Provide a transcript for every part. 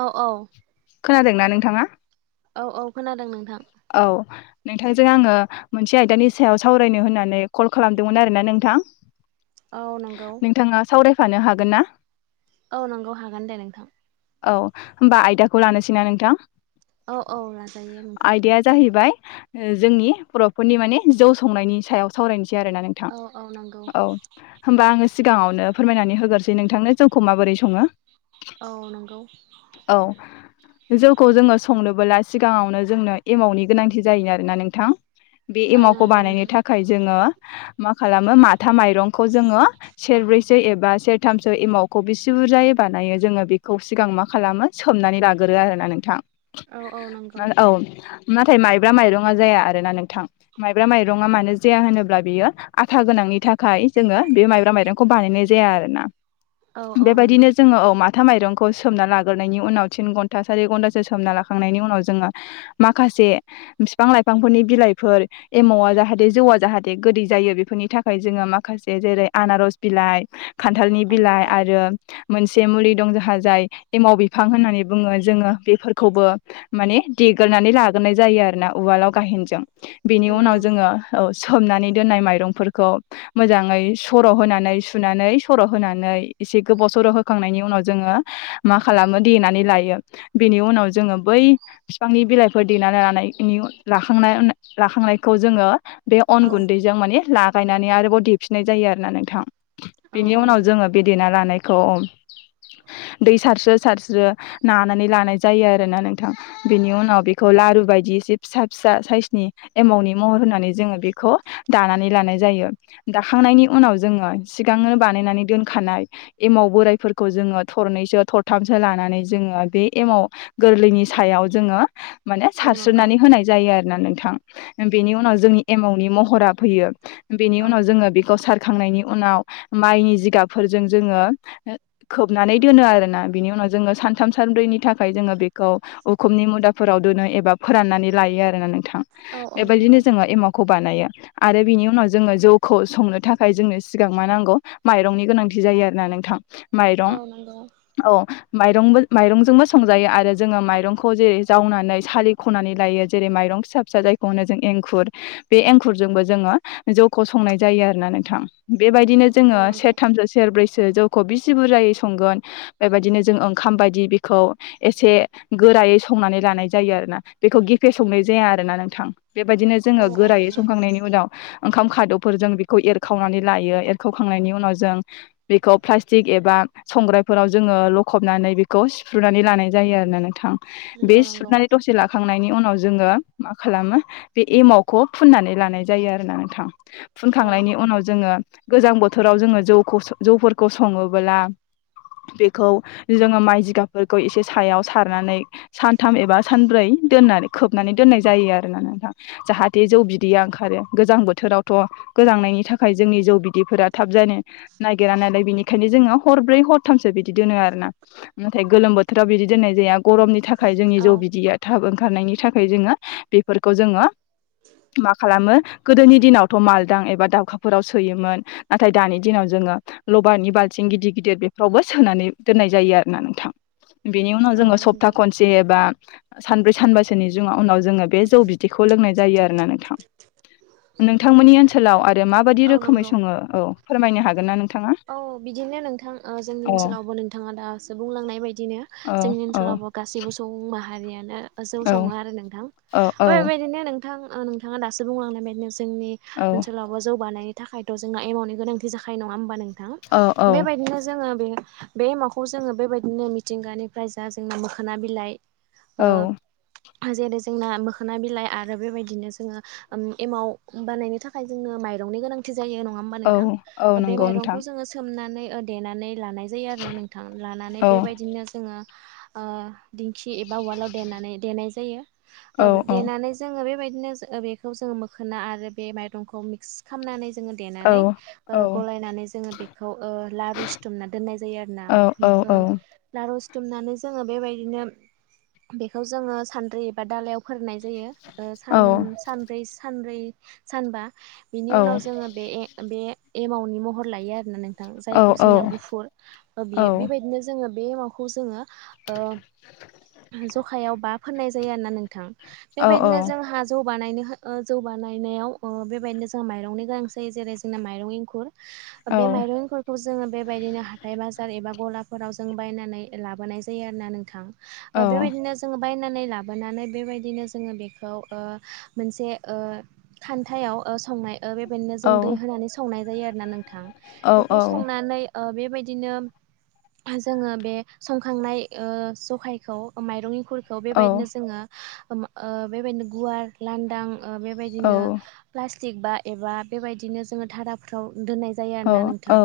औ औ। खोनादोंना नोंथाङा? औ औ खोनादों नोंथां। औ नोंथांजों आङो मोनसे आयदानि सायाव सावरायनो होननानै माने कल खालामदोंमोन आरोना नोंथां। औ नंगौ। थानो हागोन ना? औ नंगौ हागोन दे नोंथां। औ होमबा आयदाखौ लानोसै ना नोंथां? औ औ लाजायो नों आयदाया जाहैबाय जोंनि बर'फोरनि माने जौ संनायनि सायाव सावराय नोसै आरोना नोंथां औ औ नंगौ औ होमबा आङो सिगाङावनो फोरमायनानै होगोरसै नोंथांनो जौखौ माबोरै सङो औ नंगौ। औ जौखौ जोङो संनोबोला सिगाङावनो जोंनो एमावनि गोनांथि जायो आरो ना नोंथां। बे औ एमावखौ नंगौ बानायनो नोंथां थाखाय जोङो मा खालामो माथा माइरंखौ जोङो सेरब्रैसो एबा सेरथामसो एमावखौ बेसे बुरजायै बानायो जोङो बेखौ सिगां मा खालामो सोमनानै लागोरो आरोना नोंथां। औ औ नंगौ। औ नाथाय माइब्रा माइरङा जाया आरोना नोंथां माइब्रा माइरङा मानो जाया होनोब्ला बियो आ था गोनांनि थाखाय जोङो बे माइब्रा माइरंखौ बानायनाय जाया आरो ना। औ औ नंगौ बेबायदिनो जोङो औ मा था माइरंखौ सोमना लाग्रोनायनि उनाव तिन घन्टा सारि घन्टासो सोमना लाखांनायनि उनाव जोङो माखासे बिफां लाइफांफोरनि बिलाइफोर एमावा जाहाथे जौआ जाहाथे गोदै जा जायो बेफोरनि थाखाय जोङो माखासे जेरै आनार'स बिलाइ खान्थालनि औ बिलाइ नंगौ आरो मोनसे मुलि दं जोंहा जाय एमाव बिफां होननानै बुङो जोङो बेफोरखौबो माने देग्रोनानै लाग्रोनाय जायो आरोना उवालाव गायहेनजों बेनि नंगौ उनाव नंगौ जोङो सोमनानै दोननाय माइरंफोरखौ मोजाङै सर' होनानै सुनानै सर' होनानै एसे गोबाव सर' होखांनायनि उनाव जोङो मा खालामो देनानै लायो बेनि उनाव जोङो बै बिफांनि बिलाइफोर देनानै लानायनि लाखांनायनि लाखांनायखौ जोङो बे अन औ गुन्दैजों माने लागायनानै आरोबाव देफिननाय जायो आरोना नोंथां। औ बेनि औ उनाव नंगौ जोङो बे देना लानायखौ दै सारस्रो सारस्रो नानानै लानाय जायो आरोना नोंथां। बेनि उनाव बेखौ लारु बायदि एसे फिसा फिसा साइसनि एमावनि महर होनानै जोङो बेखौ दानानै लानाय जायो दाखांनायनि उनाव जोङो सिगांनो बानायनानै दोनखानाय एमाव बोरायफोरखौ जोङो थरनैसो थरथामसो लानानै जोङो बे एमाव गोरलैनि सायाव- जोङो माने औ नंगौ सारस्रोननानै होनाय जायो आरो। ना नोंथां बेनि उनाव जोंनि एमानि महरा फैयो बेनि औ उनाव जोङो बेखौ सार खांनायनि उनाव माइनि जिगाबफोरजों जोङो खोबनानै दोनो आरो ना बिनि उनाव जोङो सानथाम सानब्रैनि थाखाय जोङो बेखौ उम उखुमनि मुदाफोराव दोनो एबा फोराननानै लायो आरो ना नोंथां औ औ बेबायदिनो नंगौ जोङो एमाखौ बानायो आरो बिनि उनाव जोङो जौखौ संनो थाखाय जोंनो सिगां मा नांगौ माइरंनि गोनांथि जायो। जायो आरो ना नोंथां। माइरं औ नंगौ औ माइरंबो माइरंजोंबो संजायो आरो जोङो माइरं जेरै जावनानै सालि खनानै लायो जेरै माइरं फिसा फिसा जायखौ जों एंखुर बे एंखुर जों जोङो जौखौ संनाय जायो आरोना नोंथां बेबायदिनो औ जोङो नंगौ सेरथामसौ सेर ब्रैसो जों जौखौ बिसि बुरजायै संगोन बेबायदिनो जों ओंखाम बायदि बेखौ एसे गोरायै संनानै लानाय जायो आरो ना बेखौ गेफे संनाय जाया आरोना नोंथां। बेबायदिनो औ जोङो औ गोरायै नंगौ संखांनायनि उनाव ओंखाम खाद'फोरजों बेखौ एरखावनानै लायो एरखावखांनायनि उनाव जों बेखौ प्लास्टिक एबा। संग्रायफोराव जोङो लखबनानै बेखौ सिफ्रुनानै लानाय जायो आरो ना थां बे नंगौ नंगौ सुरनानै दसे लाखांनायनि उनाव जोङो मा खालामो बे एमावखौ फुननानै लानाय जायो आरो ना नोंथां औ फुनखांनायनि उनाव जोङो गोजां बोथोराव जोङो जौखौ जौफोरखौ सङोबोला बेखौ जोङो माइ जिगाबफोरखौ एसे सायाव सार सारनानै सान्थाम एबा सब्रै दोनाखोबनानै दनाय जायोनोंथ जाहाथे जो जौ बिदैया ओंखारो गोजां बोथोरावथ' गोजांनायनि थाखाय जोंनि जौ बिदैफोरा थाब जानो नागि नागिरा नालायबिनिखयनो जों हरब्रै हरथामसो बिदि दोनो आरो ना नाथाय गोलोमोथाव बिदि दनाय जौव गरमनि थाखाय जोंनि औ जौव बिददिया थाब ओंखारनायनि थाखाय जोङो बेफोरखौ जोङो मा खालामो गोदोनि दिनावथ' मालदां एबा दाउखाफोराव सोयोमोन नाथाय दानि दिनाव जों नि ल'बारनि बाल्थिग गिदिर गिदिर बिफोराव बोसोनानै दनाय जायो आरो ना नोंथां बिनि उनाव औ जों स'बता नंगौ खनसेबा सानब्रै सानबोसोनि जो उनाव जोङो बे जौ बिदैखौ लोंनाय जायो आरोना नोंथां। नोंथांमोननि ओनसोलाव आरो माबायदि औ रोखोमै नंगौ सङो औ फोरमायनो हागोन ना नोंथ औ बिदिनो नोंथां जोंनि औ ओनसोलावबो नोंथाङा दासो बुंलांनाय बायदिनो औ जोंनि औ ओनसोलाव। ब गाससिबो सुबुं माहारियानोजौ औ सङो आरो नोंथां औ औ ओबिबादिनो बेबायदिनोंथां। नोंथां नोंथाङा दासो बुंलांनाय बायदिनो जोंनि औ ओनसोलावबो जौवबानाय थाखायथ' जोंना एमाउन्टनि गोनांथि जाखानाय नङा होमबा नोंथां बेबायदिनो जोङो बे बे एमाखौ जोङो बेबायदिनो मिथिंगानिफ्राय जा जोङो मोखोना बिलाइ ओ औ। जेरै जोंना मोखोना बिलाइ आरो बेबायदिनो जोङो एमाव बानायनो थाखाय जोंनो मायरं नि गोनां थिंजाय न'आव होनब्ला नों औ औ थां बे नंगौ मायरं खौ नोंथां जोङो सोमनानै देनानै लानाय जायो आरो ना नोंथां लानानै औ बेबायदिनो जोङो ओ दिंखि एबा उवालाव देनानै देनाय जायो। ओ औ औ देनानै जोङो बेबायदि बिदिनो बेखौ जोङो मोखोना आरो बे माइरंखौ मिक्स खालामनानै औ देनानै ओ औ गलाय जों न लारु सिथुमना दोननाय जायो आरोना। औ औ आर'ज दुमनानै जोङो बेबायदिनो बेखौ जोङो सान्द्रि एबा दालायाव फोरोननाय ज जायो सान औ सानब्रै सानब्रै सानबा औ बिनि उनाव जोङो बे बे एमाउनि महर लायो आरोना नों जायखौ जोंनिना गुफुर बियो बेबायदिनो जोङो बे एमाउ मावखौ जोङो जखायाव बा फोननाय जायो आरोना नोंथां बेबायदिनो जों हा जौ बानायनो जौवबानायनायाव बेबायदिनो जोंहा माइरंनि गोनां जायो जेरै जोंना माइरं एंखुर बे माइरंफोरखौ जोङो बेबायदिनो हाथाय बाजार एबा गलाफोराव जों बायनानै लाबोनाय जायो आरो ना नोंथां ओ बेबायदिनो जोङो। बायनानै लाबोनानै बेबायदिनो जोङो बेखौ ओ मोनसे ओ खान्थायाव ओ संनाय ओ बेबायदिनो जों दै होनानै संनाय जायो आरोना नोंथां बेखौ संनानै आह बेबायदिनो। जोङो बे संखांनाय ओ जखायखौ माइरं इंखुर फुलखौ बेबायदिनो जोङो ओ बेबायदिनो गुवार लांदां ओ बेबायदिनो प्लास्टिक बा एबा बेबायदिनो जोङो धाराफ्राव दोननाय जायो आरोना नोंथां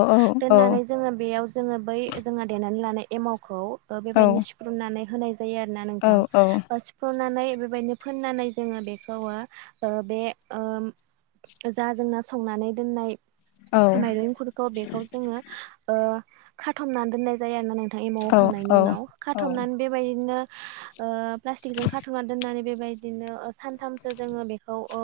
दोननानै जोङो बेयाव जोङो बै जोंहा देनानै लानाय एमावखौ ओ बेबायदिनो सिफ्रुननानै होनाय जायो आरो ना नोंथां ओ सिुफ्रुनानै बेबायदिनो फोननानै जोङो बेखौ ओ बे जा जोंना संनानै दोननाय माइरं एंखुरखौ बेखौ जोङो ओ खाथमनानै दोननाय जायो आरोना नोंथां एमाव होखांनायनि उनाव खाथबनानै बेबायदिनो ओ प्लास्टिक जों खाथ'ना दोननानै बे बेबायदिनो सानथामसो जोङो बेखौ अ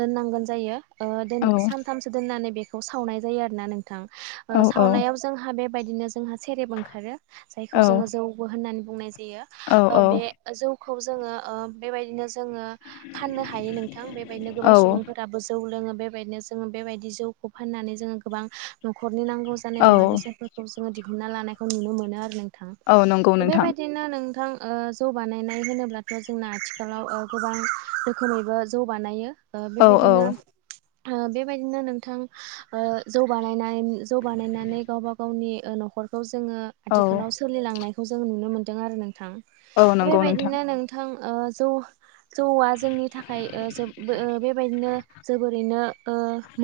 दोननांगोन जायो ओ दोन सानथामसो दोननानै बेखौ सावनाय जायो आरो ना नोंथां ओ सावनायाव जोंहा बे बे बायदिनो जोंहा सेरेब ओंखारो जायखौ जोङो जौबो होन्नानै बुंनाय बेयो औ ओ औ बे जौखौ जोंङो ओ बायदिनो जोङो फाननो हायो नोंथां बेबायदिनो गोबां सुबुंफोराबो जौ लोङो बेबायदिनो जोङो बेबायदि जौखौ फाननानै जोङो गोबां न'खरनि नांगौ जानाय मुवा बेसादफोरखौ जोङो दिहुनना लानायखौ नुनो मोनो आरो नों- थां औ नंगौ नोंथां बेबायदिनो नोंथां ओ जौ बानायनाय होनोब्लाथ' जोंना आथिखालाव ओ गोबां रोखोमैबो जौ बानायो ओ औ बेबायदिनो औ ओ बेबायदिनो नोंथां ओ जौ बानायनाय जौ बानायनानै गावबा गावनि ओ न'खरखौ सि जोङो औ आथिखालाव सोलिलांनायखौ जों नुनो मोन्दों आरो नोंथां औ नंगौ बेबायदिनो नोंथां ओ जौ जौआ जोंनि थाखाय ओ जोबो बेबायदिनो जोबोरैनो ओ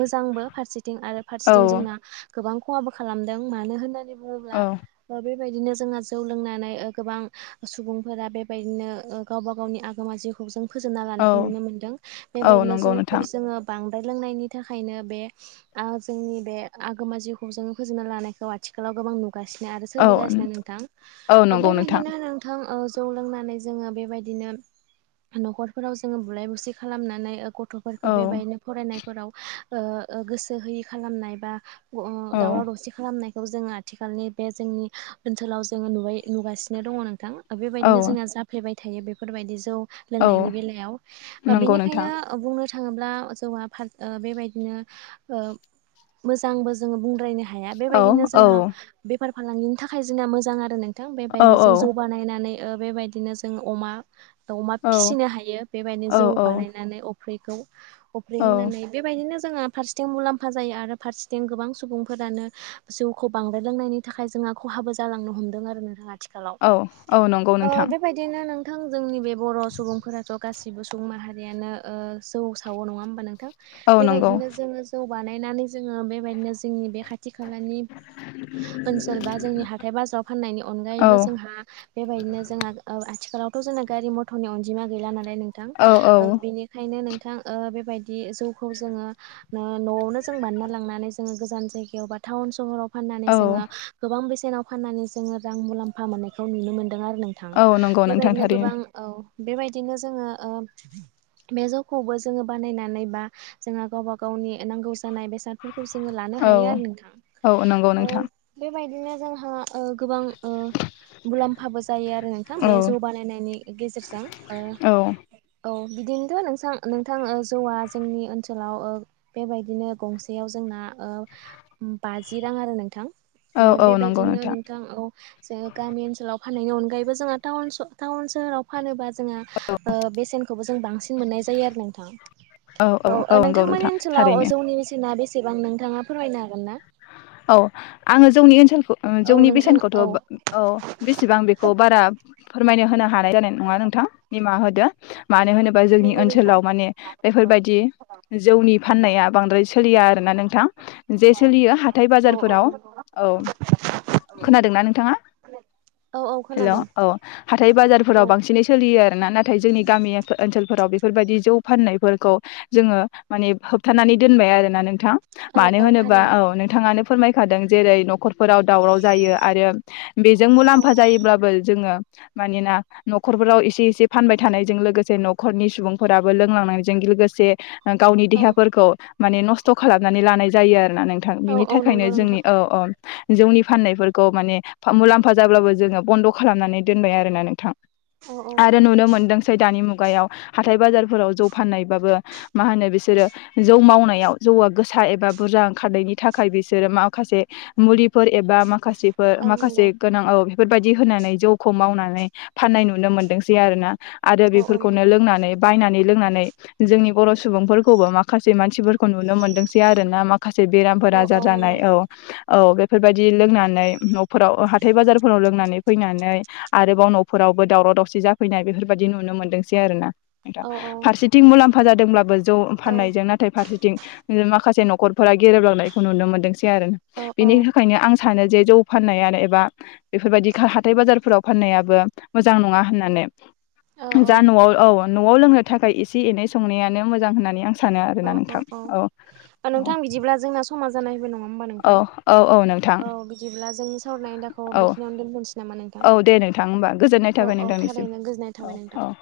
मोजां फारसेथिं आरो औ फारसेथिं जोंना गोबां खहाबो खालामदों मानो होननानै बुङोब्ला औ ओ बे बेबायदिनो जोंहा जौ लोंनानै ओ गोबां सुबुंफोरा बेबायदिनो ओ गावबा गावनि आगोमा जिउखौ जों फोजोबना औ लानायखौ नुनो मोन्दों औ बेबायदिनो नंगौ जौखौ नोंथां जोङो बांद्राय लोंनायनि थाखायनो बे आ जोंनि बे आगोमा जिउखौ जोङो फोजोबना लानायखौ आथिखालाव गोबां नुग गासिनानो आरो औ सोलिगासिनो नोंथां औ ओ नंगौ बेबायदिनो नोंथां ओ जौ लोंनानै जोङो बेबायदिनो न'खरफोराव जोङो बुलाय बुसि खालामनानै ओ गथ' गथ'फोरखौ औ बेबायदिनो फरायनायफोराव ओ ओ गोसो होयि खालामनाय बा अ अ औ दावराव दसि खालामनाय खौ जोङो आथिखालनि बे जोंनि ओनसोलाव जोङो नुबाय नुगासिनो दङ नोंथां औ बेबायदिनो जोंना जाफ्लेबाय थायो बेफोरबायदि जौ औ लोंनायनि बेलायाव नंगौ बेनिखायनो नोंथां बुंनो थाङोब्ला जौआ फार बेबायदिनो ओ मोजांबो जोङो बुंद्रायनो हाया औ बेबायदिनो औ जोंहा बे बेफार फालांगिनि थाखाय जोंना मोजां आरो नोंथां औ बेबायदिनो जों औ जौबानायनानै ओ बेबायदिनो जों अमा अमा औ फिसिनो हायो बेबायदिनो जौ औ बानायनानै अब अफ्रिखौ अफ्रि औ होनानै बेबायदिनो जोङा फारसेथिं मुलाम्फा जायो आरो फारसेथिं गोबां सुबुंफोरानो जिउखौ बांद्राय लोंनायनि थाखाय जोंहा खहा हाबो जालांनो हमदों आरो नोंथां आथिखालाव औ औ नंगौ ओ नोंथां बेबायदिनो नों नोंथां जोंनि बे बर' सुबुंफोराथ' गासिबो सुबुं माहारियानो ओ जौ सावो नङा होमबा नोंथां औ नंगौ बेबायदिनो जोङो जौ बानायनानै जोङो बेबायदिनो जोंनि बे खाथि खालानि ओनसोल बा जोंनि हाथाय बाजाराव फाननायनि औ अनगायैबो जोंहा बेबायदिनो जोंहा आ आथि खालावथ' जोंना गारि मथरनि अनजिमा गैला नालाय नोंथां औ औ ओ बेनिखायनो नों थां ओ बेबायदि जौखौ जोङो नआवनो जों बानना लांनानै जोङो गोजान जायगायाव बा टाउन सहराव फाननानै औ जोङो गोबां बेसेनाव फाननानै जोङो रां मुलाम्फा मोननायखौ नुनो मोन दों आरो नोंथां औ नंगौ नोंथां बेबायदिनो थारैनो गोबां औ बेबायदिनो जोङो ओ बे जौखौबो जोङो बानायनानै बा जोंहा गावबा गाव गावनि नांगौ जानाय बेसादफोरखौ जोंङो लानो औ हायो आरो नोंथां औ नंगौ नोंथां ओ बे बेबायदिनो जोंहा ओ गोबां ओ मुलाम्फाबो जायो आरो नोंथां औ बे जौ बानायनायनि गेजेरजों ओ औ औ बिदिनोथ'श नोंसां नोंथां ओ जौआ जोंनि ओनसोलाव ओ बेबायदिनो गंसेयाव जोंना ओ बाजि रां आरो नोंथां औ औ नंगौ बेबायदिनो नोंथां औ जों गामि ओनसोलाव फा नायनि अनगायैबो जोंहा टाउन सोहोराव फानोबा जोंहा ओ बेसेन खौबो जों बांसिन मोननाय जायो आरो नोंथां औ औ औ नंगौ नोंथां ओ थारैनो जौनि बेसेना बेसेबां नोंथाङा फोरमायनो हागोन ना औ आङो जौनि ओनसोल खौ औ जौनि नोंथां बेसेनखौथ औ औ बेसेबां बेखौ बारा फोरमायनो होनो हाथ नाय जानाय नङा नोंथां निमाहा होदो मानो होनोबा जोंनि नंगौ नोंथां ओनसोलाव माने बेफोरबायदि जौनि फाननाया बांद्राय सोलिया आरोना नोंथां जे सोलियो हाथाय औ औ बाजारफोराव नंगौ। औ खोनादोंना नोंथाङा औ औ हेलो खोनादों औ हाथाय औ बाजारफोराव बांसिनै सोलियो आरो ना नाथाय जोंनि गामि ओनसोलफोराव बे बेफोरबायदि जौ फाननायफोरखौ जोङो माने होबथानानै दोनबाय आरोना नों नोंथां औ मानो औ होनोबा थारैनो औ नोंथाङानो फोरमायखादों जेरै नखरफोराव दावराव जायो आरो बेजों औ मुलाम्फा जायोब्लाबो जोङो मानोना नखरफोराव एसे एसे फानबाय थानायजों लोगोसे नखरनि सुबुंफोराबो लोंलांनायजों गि लोगोसे गावनि औ देहाफोरखौ माने नस्थ' खालामनानै लानाय जायो आरो आरोना नोंथां औ बिनि औ थाखायनो नंगौ जोंनि नोंथां औ औ जौनि फाननायफोरखौ माने मुलाम्फा जाब्लाबो जोङो बन्द खालामनानै दोनबाय आरो ना नोंथां औ औ आरो नुनो थारैनो मोनदोंसै दानि मुग गायाव हाथाय बाजारफोराव जौ फाननायबाबो मा होनो बिसोरो जौ मावनायाव जौआ गोसा सा एबा बुरजा ओंखारनि थाखाय बिसोरो माखासे मुलिफोर एबा माखासेफोर औ माखासे नंगौ गोनां औ बेफोरबायदि होनानै जौखौ मावनानै फाननाय नुनो मोनदोंसै आरो ना आरो औ औ बेफोरखौनो नंगौ लोंनानै बायनानै लोंनानै जोंनि बर सुबुंफोरखौबो माखासे मानसिफोरखौ नुनो मोनदोंसै आरोना मा से औ बेरामफोरा औ जाजानाय नंगौ औ औ बेफोरबायदि लोंनानै फोराव हाथाय बाजारफोराव लोंनानै फैनानै आरोबाव नफोरावबो दावराव दावसि जाफैनाय बेफोरबायाददि नुनो मोन्दोंसै आरो ना नोंथां औ औ फारसेथिं मुलाम्फा जादोंब्लाबो जौ औ फाननायजों नाथाय फारसेथिं ओ माखासे नखर फोर गेरेबलांनायखौ नुनो मोन्दोंसै आरो औ बेनि थाखायनो आं सानो जे जौ फाननायानो एबा बेफोरबादि हाथाय बाजारफोराव फाननायाबो मोजां नङा होननानै जा नआव औ नआव लोंनो थाखाय एसे एनाय संनायानो मोजां होननानै आं सानो आरोना नोंथां औ औ नोंथां बिदिब्ला जोंना समा जानायबो नंङा नंङा होमबा औ औ नोंथां औ बिदिब्ला जों सावरायनाय आयदा दाखौ औ बेखिनियावनो दोनथनोसै नामा नोंथां औ दे नोंथां होमबा गोजोननाय औ थाबाय औ नोंथांनिसिम थारैनो गोजोननाय थाबाय औ नोंथां औ